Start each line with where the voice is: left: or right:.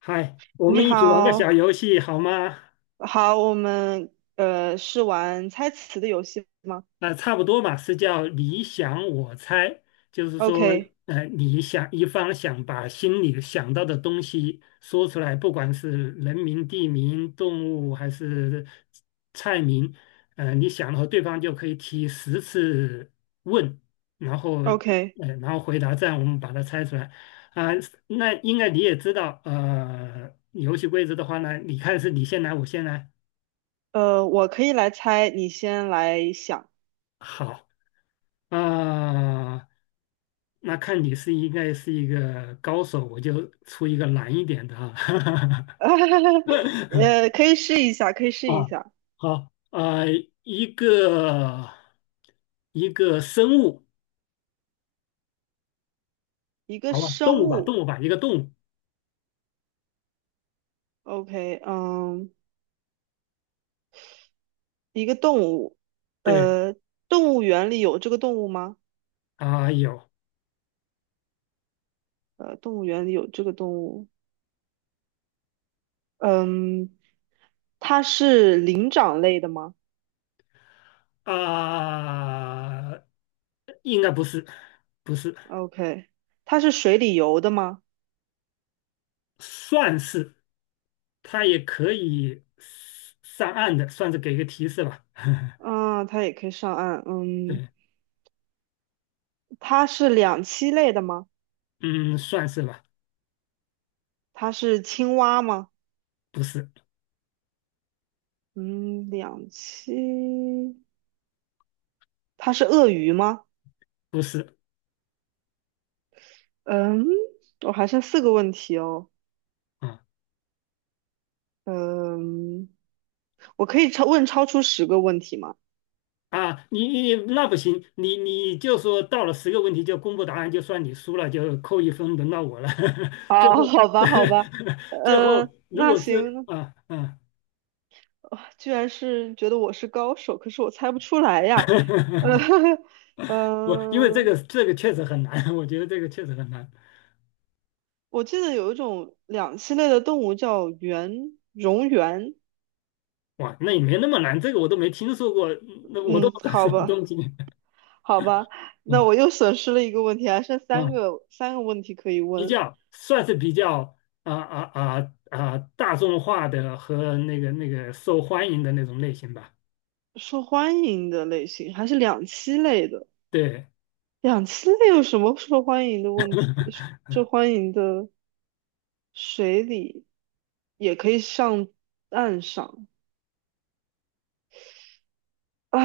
left: 嗨，我
right: 你
left: 们一起玩个小
right: 好。
left: 游戏好吗？
right: 好，我们是玩猜词的游戏吗
left: 那差不多嘛，是叫你想我猜，就是说，
right: ？OK
left: 你想一方想把心里想到的东西说出来，不管是人名、地名、动物还是菜名，你想了后对方就可以提10次问，然后，
right: OK。
left: 然后回答，这样我们把它猜出来。啊、那应该你也知道，游戏规则的话呢，你看是你先来，我先来，
right: 我可以来猜，你先来想。
left: 好。啊，那看你是应该是一个高手，我就出一个难一点的哈。
right: 可以试一下，可以试一
left: 啊，
right: 下。
left: 好，啊，一个一个生物，
right: 一个
left: 好吧，动物
right: 生
left: 吧，动
right: 物
left: 物吧，一个动物，
right: ，OK，嗯，一个动物。
left: 对，
right: 呃，动物园里有这个动物吗？
left: 啊，有
right: 动物园里有这个动物。嗯，它是灵长类的吗
left: 啊，应该不是，不是，
right: ？OK，它是水里游的吗？
left: 算是，它也可以上岸的，算是给一个提示吧，
right: 啊，它也可以上岸。嗯，
left: 对，
right: 它是两栖类的吗？
left: 嗯，算是吧，
right: 它是青蛙吗？
left: 不是。
right: 嗯，两栖。它是鳄鱼吗？
left: 不是
right: 嗯，我还剩4个问题哦。
left: 啊
right: 嗯，我可以超出10个问题吗？
left: 啊，你那不行，你就说到了10个问题就公布答案，就算你输了，就扣一分，轮到我了。最后
right: 啊，好吧，好吧。
left: 最后如
right: 那
left: 果是
right: 行。
left: 啊啊，
right: 啊，居然是觉得我是高手，可是我猜不出来呀。呃，
left: 不，因为这
right: 嗯、
left: 个这个确实很难，我觉得这个确实很难。
right: 我记得有一种两栖类的动物叫圆蝾螈。
left: 哇，那也没那么难，这个我都没听说过，那我都
right: 嗯，
left: 不知道什
right: 好
left: 么东
right: 吧，
left: 西。
right: 好吧。那
left: 嗯
right: 我又损失了一个问题，还剩三
left: 嗯，
right: 个三个问题可以
left: 比
right: 问。
left: 较算是比较大众化的和那个受欢迎的那种类型吧。
right: 受欢迎的类型还是两栖类的？
left: 对。
right: 两栖类有什么受欢迎的问题？受欢迎的，水里也可以上岸上啊。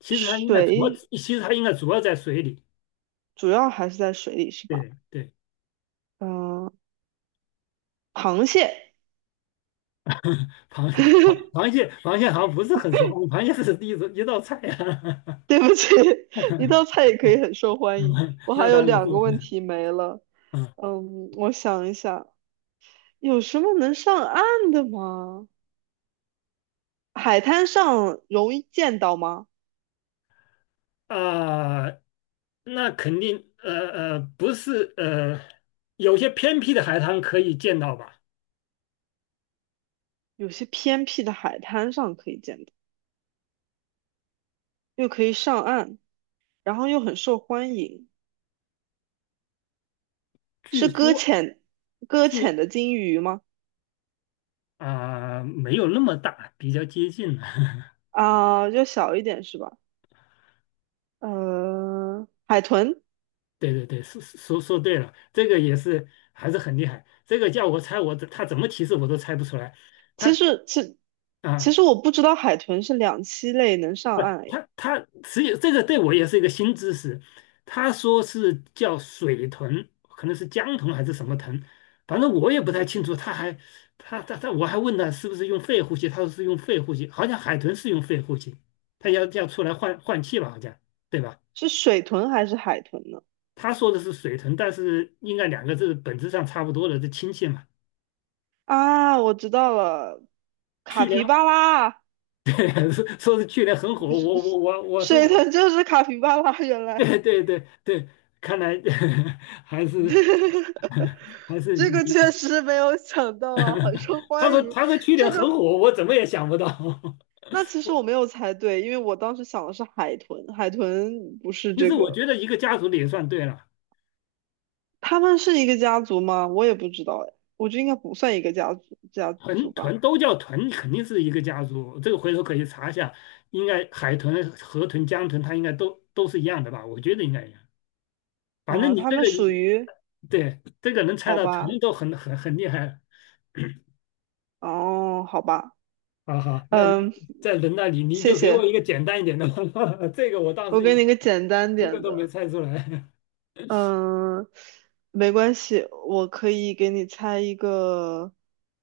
left: 其实它应该主要，
right: 水，
left: 其实它应该主要在水里。
right: 主要还是在水里是吧？
left: 对对，
right: 嗯，螃蟹。
left: 螃螃 螃蟹螃蟹好像不是很熟。螃蟹是一种一道菜啊。
right: 对不起，一道 菜也可以很受欢迎。
left: 嗯
right: 我还
left: 那
right: 有
left: 当然
right: 2个问
left: 是，
right: 题没了。
left: 嗯
right: 嗯，我想一下，有什么能上岸的吗？海滩上容易见到吗？
left: 啊，那肯定，不是，有些偏僻的海滩可以见到吧？
right: 有些偏僻的海滩上可以见到，又可以上岸，然后又很受欢迎。
left: 据
right: 是搁
left: 说，
right: 浅，搁
left: 据
right: 浅的金鱼吗？
left: 啊、没有那么大，比较接近了。
right: 啊，就小一点是吧？海豚。
left: 对对对，说对了，这个也是还是很厉害。这个叫我猜我，他怎么提示我都猜不出来。
right: 其
left: 他
right: 实其其
left: 啊，
right: 实我不知道海豚是两栖类能上
left: 不，
right: 岸。
left: 他只有这个对我也是一个新知识。他说是叫水豚，可能是江豚还是什么豚，反正我也不太清楚。他还他他他，我还问他是不是用肺呼吸，他说是用肺呼吸，好像海豚是用肺呼吸，他要出来换换气吧，好像对吧？
right: 是水豚还是海豚呢？
left: 他说的是水豚，但是应该两个字本质上差不多的，是亲戚嘛。
right: 啊，我知道了，卡
left: 去年
right: 皮巴拉。
left: 说是去年很火，我说
right: 水
left: 我
right: 豚就是卡皮巴拉，原 来。
left: 对对对对，看来 还是 还是
right: 这个确
left: 你，
right: 实没有想到啊，很受
left: 他
right: 欢
left: 说
right: 迎。
left: 他说去年
right: 这
left: 很
right: 个，
left: 火，我怎么也想不到。
right: 那其实我没有猜对，因为我当时想的是海豚，海豚不是
left: 其
right: 这
left: 实我
right: 个。
left: 觉得一个家族的也算对了，
right: 他们是一个家族吗？我也不知道哎，我觉得应该不算一个家族
left: 豚
right: 吧。
left: 豚都叫豚，肯定是一个家族。这个回头可以查一下，应该海豚、河豚、江豚，它应该都是一样的吧？我觉得应该一样。反正
right: 啊，
left: 你
right: 他
left: 这
right: 们
left: 个
right: 属于，
left: 对这个能猜
right: 好
left: 到豚
right: 吧。
left: 都很厉害了
right: 哦，好吧。
left: 好好，那你
right: 嗯，
left: 在人那里你
right: 谢
left: 就给我
right: 谢。
left: 一个简单一点的，这个我当
right: 我
left: 时
right: 给你个简单
left: 一个
right: 点
left: 都没
right: 的。
left: 猜出来
right: 嗯，没关系，我可以给你猜一个。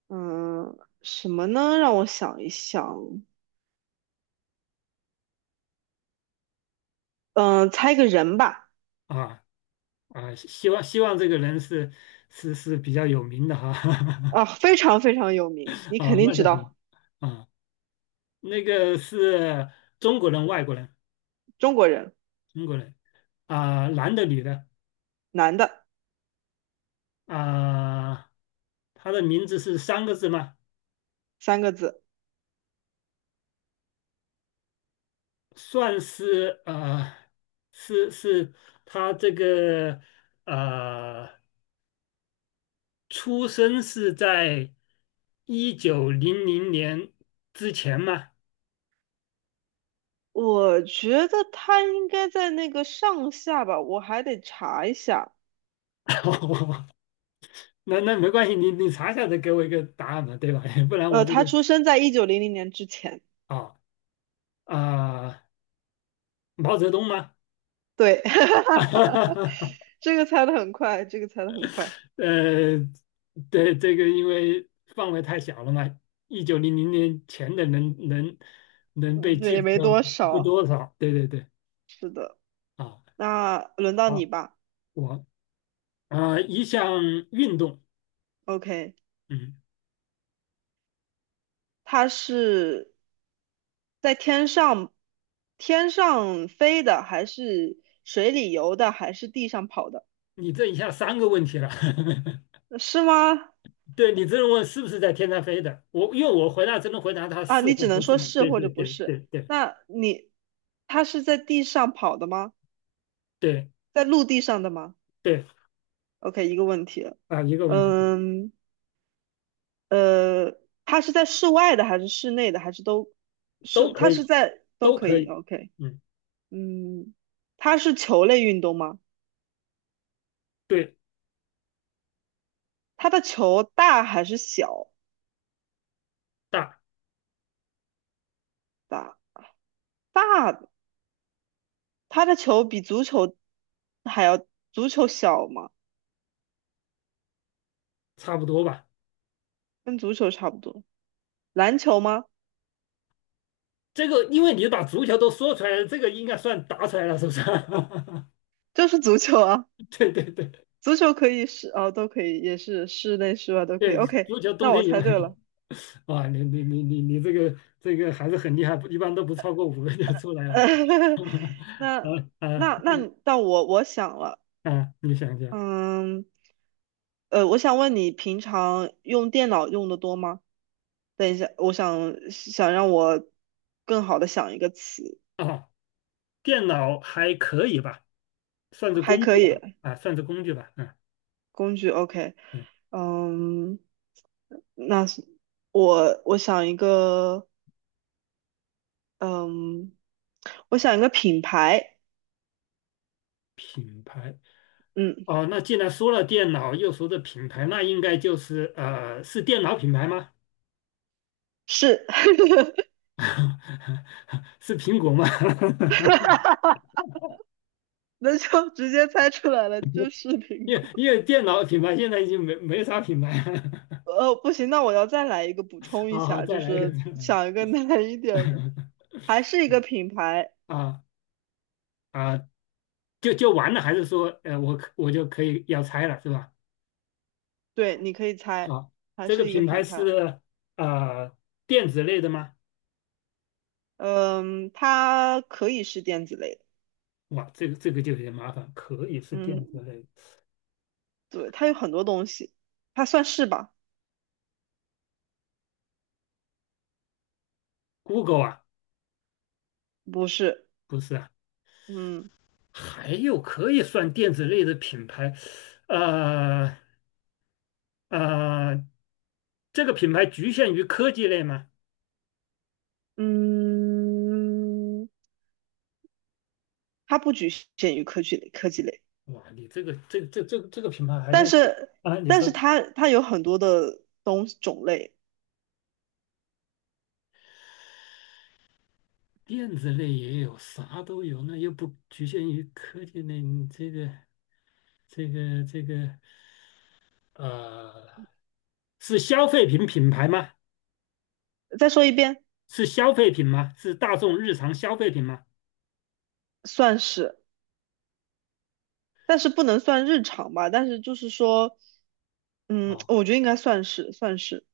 right: 嗯，什么呢？让我想一想。嗯，猜一个人吧。
left: 啊啊！希望这个人是是比较有名的哈
right: 啊，非常非常有名，你肯
left: 啊，
right: 定
left: 那
right: 知
left: 就好
right: 道。
left: 啊。那个是中国人、外国人、
right: 中国人。
left: 中国人啊，男的、女的
right: 男的。
left: 啊，他的名字是三个字吗？
right: 3个字。
left: 算是啊，是他这个啊。出生是在一九零零年之前吗？
right: 我觉得他应该在那个上下吧，我还得查一下。
left: 那那没关系，你查一下再给我一个答案嘛，对吧？不然我这个
right: 他出生在1900年之前。
left: 啊啊、毛泽东吗？
right: 对。这个猜的很快，这个猜的很快。
left: 呃，对，这个因为范围太小了嘛，一九零零年前的能能被
right: 嗯，
left: 记
right: 也
left: 住
right: 没
left: 的
right: 多
left: 不
right: 少。
left: 多少。对对对，
right: 是的。
left: 啊，
right: 那轮到
left: 好，
right: 你吧。
left: 我啊、一项运动，
right: OK，
left: 嗯，
right: 它是在天上飞的，还是水里游的，还是地上跑的？
left: 你这一下三个问题了，
right: 是吗？
left: 对你这么问是不是在天上飞的？我因为我回答只能回答他
right: 啊，
left: 是
right: 你
left: 或
right: 只能
left: 不是
right: 说
left: 嘛。
right: 是
left: 对
right: 或
left: 对
right: 者不
left: 对
right: 是。
left: 对对
right: 那你，它是在地上跑的吗？
left: 对
right: 在陆地上的吗
left: 对
right: ？OK，一个问题了。
left: 啊，一个问题
right: 嗯，呃，它是在室外的，还是室内的，还是都
left: 都
right: 是？
left: 可
right: 它是
left: 以，
right: 在都
left: 都
right: 可
left: 可
right: 以。
left: 以。
right: OK。
left: 嗯，
right: 嗯，它是球类运动吗？
left: 对，
right: 它的球大还是小
left: 大
right: 大？大，它的球比足球还要，足球小吗？
left: 差不多吧。
right: 跟足球差不多。篮球吗？
left: 这个因为你把足球都说出来了，这个应该算答出来了，是不是？
right: 就是足球啊。
left: 对对对
right: 足球可以是，哦，都可以，也是室内室外都可以。
left: 对，
right: OK，
left: 足球冬
right: 那我
left: 天有
right: 猜对了。
left: 啊，你这个还是很厉害，一般都不超过五个就出来了。啊
right: 那
left: 啊
right: 那你，那我想了。
left: 啊！你想一下
right: 嗯，我想问你，平常用电脑用的多吗？等一下，我想想让我更好的想一个词。
left: 啊，电脑还可以吧？算是
right: 还
left: 工
right: 可
left: 具
right: 以，
left: 吧，啊，算是工具吧，嗯
right: 工具 OK。
left: 嗯，
right: 嗯，那是我想一个。嗯，我想一个品牌。
left: 品牌。
right: 嗯，
left: 哦，那既然说了电脑，又说的品牌，那应该就是是电脑品牌吗？
right: 是。
left: 是苹果吗？
right: 那就直接猜出来了，就是苹
left: 因为
right: 果。
left: 因为电脑品牌现在已经没啥品牌了
right: 不行，那我要再来一个补 充一
left: 好好，
right: 下，
left: 再
right: 就
left: 来一个，再
right: 是
left: 来一
right: 想一个难一点的。
left: 个。
right: 还是一个品牌。
left: 啊啊，就完了，还是说我就可以要拆了，是吧？
right: 对，你可以猜。
left: 好，
right: 还
left: 这个
right: 是一个
left: 品牌
right: 品牌。
left: 是呃电子类的吗？
right: 嗯，它可以是电子类的。
left: 哇，这个就有点麻烦，可以是电子
right: 嗯，
left: 类
right: 对，它有很多东西，它算是吧？
left: ，Google 啊，
right: 不是。
left: 不是啊，
right: 嗯
left: 还有可以算电子类的品牌，呃呃，这个品牌局限于科技类吗？
right: 嗯，它不局限于科技类，科技类。
left: 哇，你这个这这个品牌还
right: 但
left: 在
right: 是
left: 啊？你说
right: 它有很多的东种类。
left: 电子类也有，啥都有，那又不局限于科技类，你这个这个呃，是消费品品牌吗？
right: 再说一遍。
left: 是消费品吗？是大众日常消费品吗？
right: 算是，但是不能算日常吧？但是就是说，嗯，
left: 啊。
right: 我觉得应该算是算是。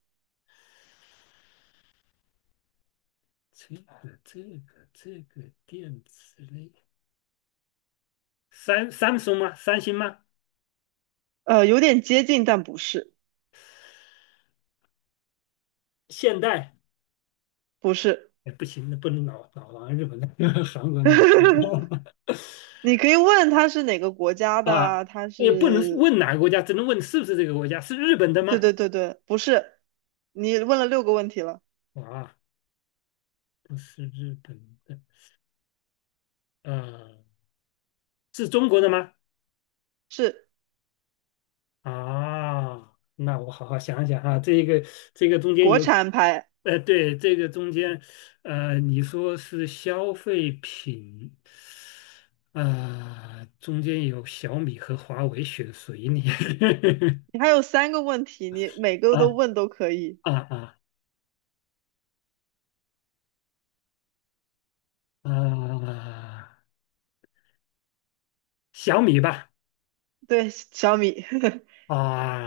left: 这个这个电子类，三星吗？三星吗？
right: 有点接近，但不是。
left: 现代？
right: 不是。
left: 哎，不行，那不能老往日本那 韩国那
right: 你可以问他是哪个国家的
left: 啊，
right: 啊他
left: 也不能
right: 是。
left: 问哪个国家，只能问是不是这个国家，是日本的
right: 对
left: 吗？
right: 对对对，不是。你问了6个问题了。
left: 啊，不是日本的，呃，是中国的吗？
right: 是
left: 啊，那我好好想想啊，这个中间
right: 国
left: 有，
right: 产牌。
left: 对，这个中间，你说是消费品，啊、中间有小米和华为选谁呢？
right: 你还有三个问题，你 每个都
left: 啊
right: 问都可以。
left: 啊啊啊！小米吧，
right: 对，小米。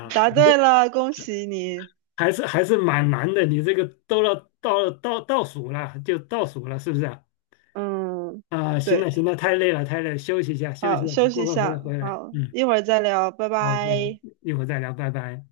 right: 答
left: 好
right: 对
left: 的，
right: 了，恭喜你。
left: 还是蛮难的，你这个都要到倒数了，就倒数了，是不是啊？
right: 嗯，
left: 啊，行了
right: 对，
left: 行了，太累了太累了，休息一下休息
right: 好，
left: 一下，
right: 休息
left: 过
right: 一
left: 会儿回来
right: 下。
left: 回来，
right: 好，
left: 嗯，
right: 一会儿再聊，拜
left: 好，一会儿
right: 拜。
left: 一会儿再聊，拜拜。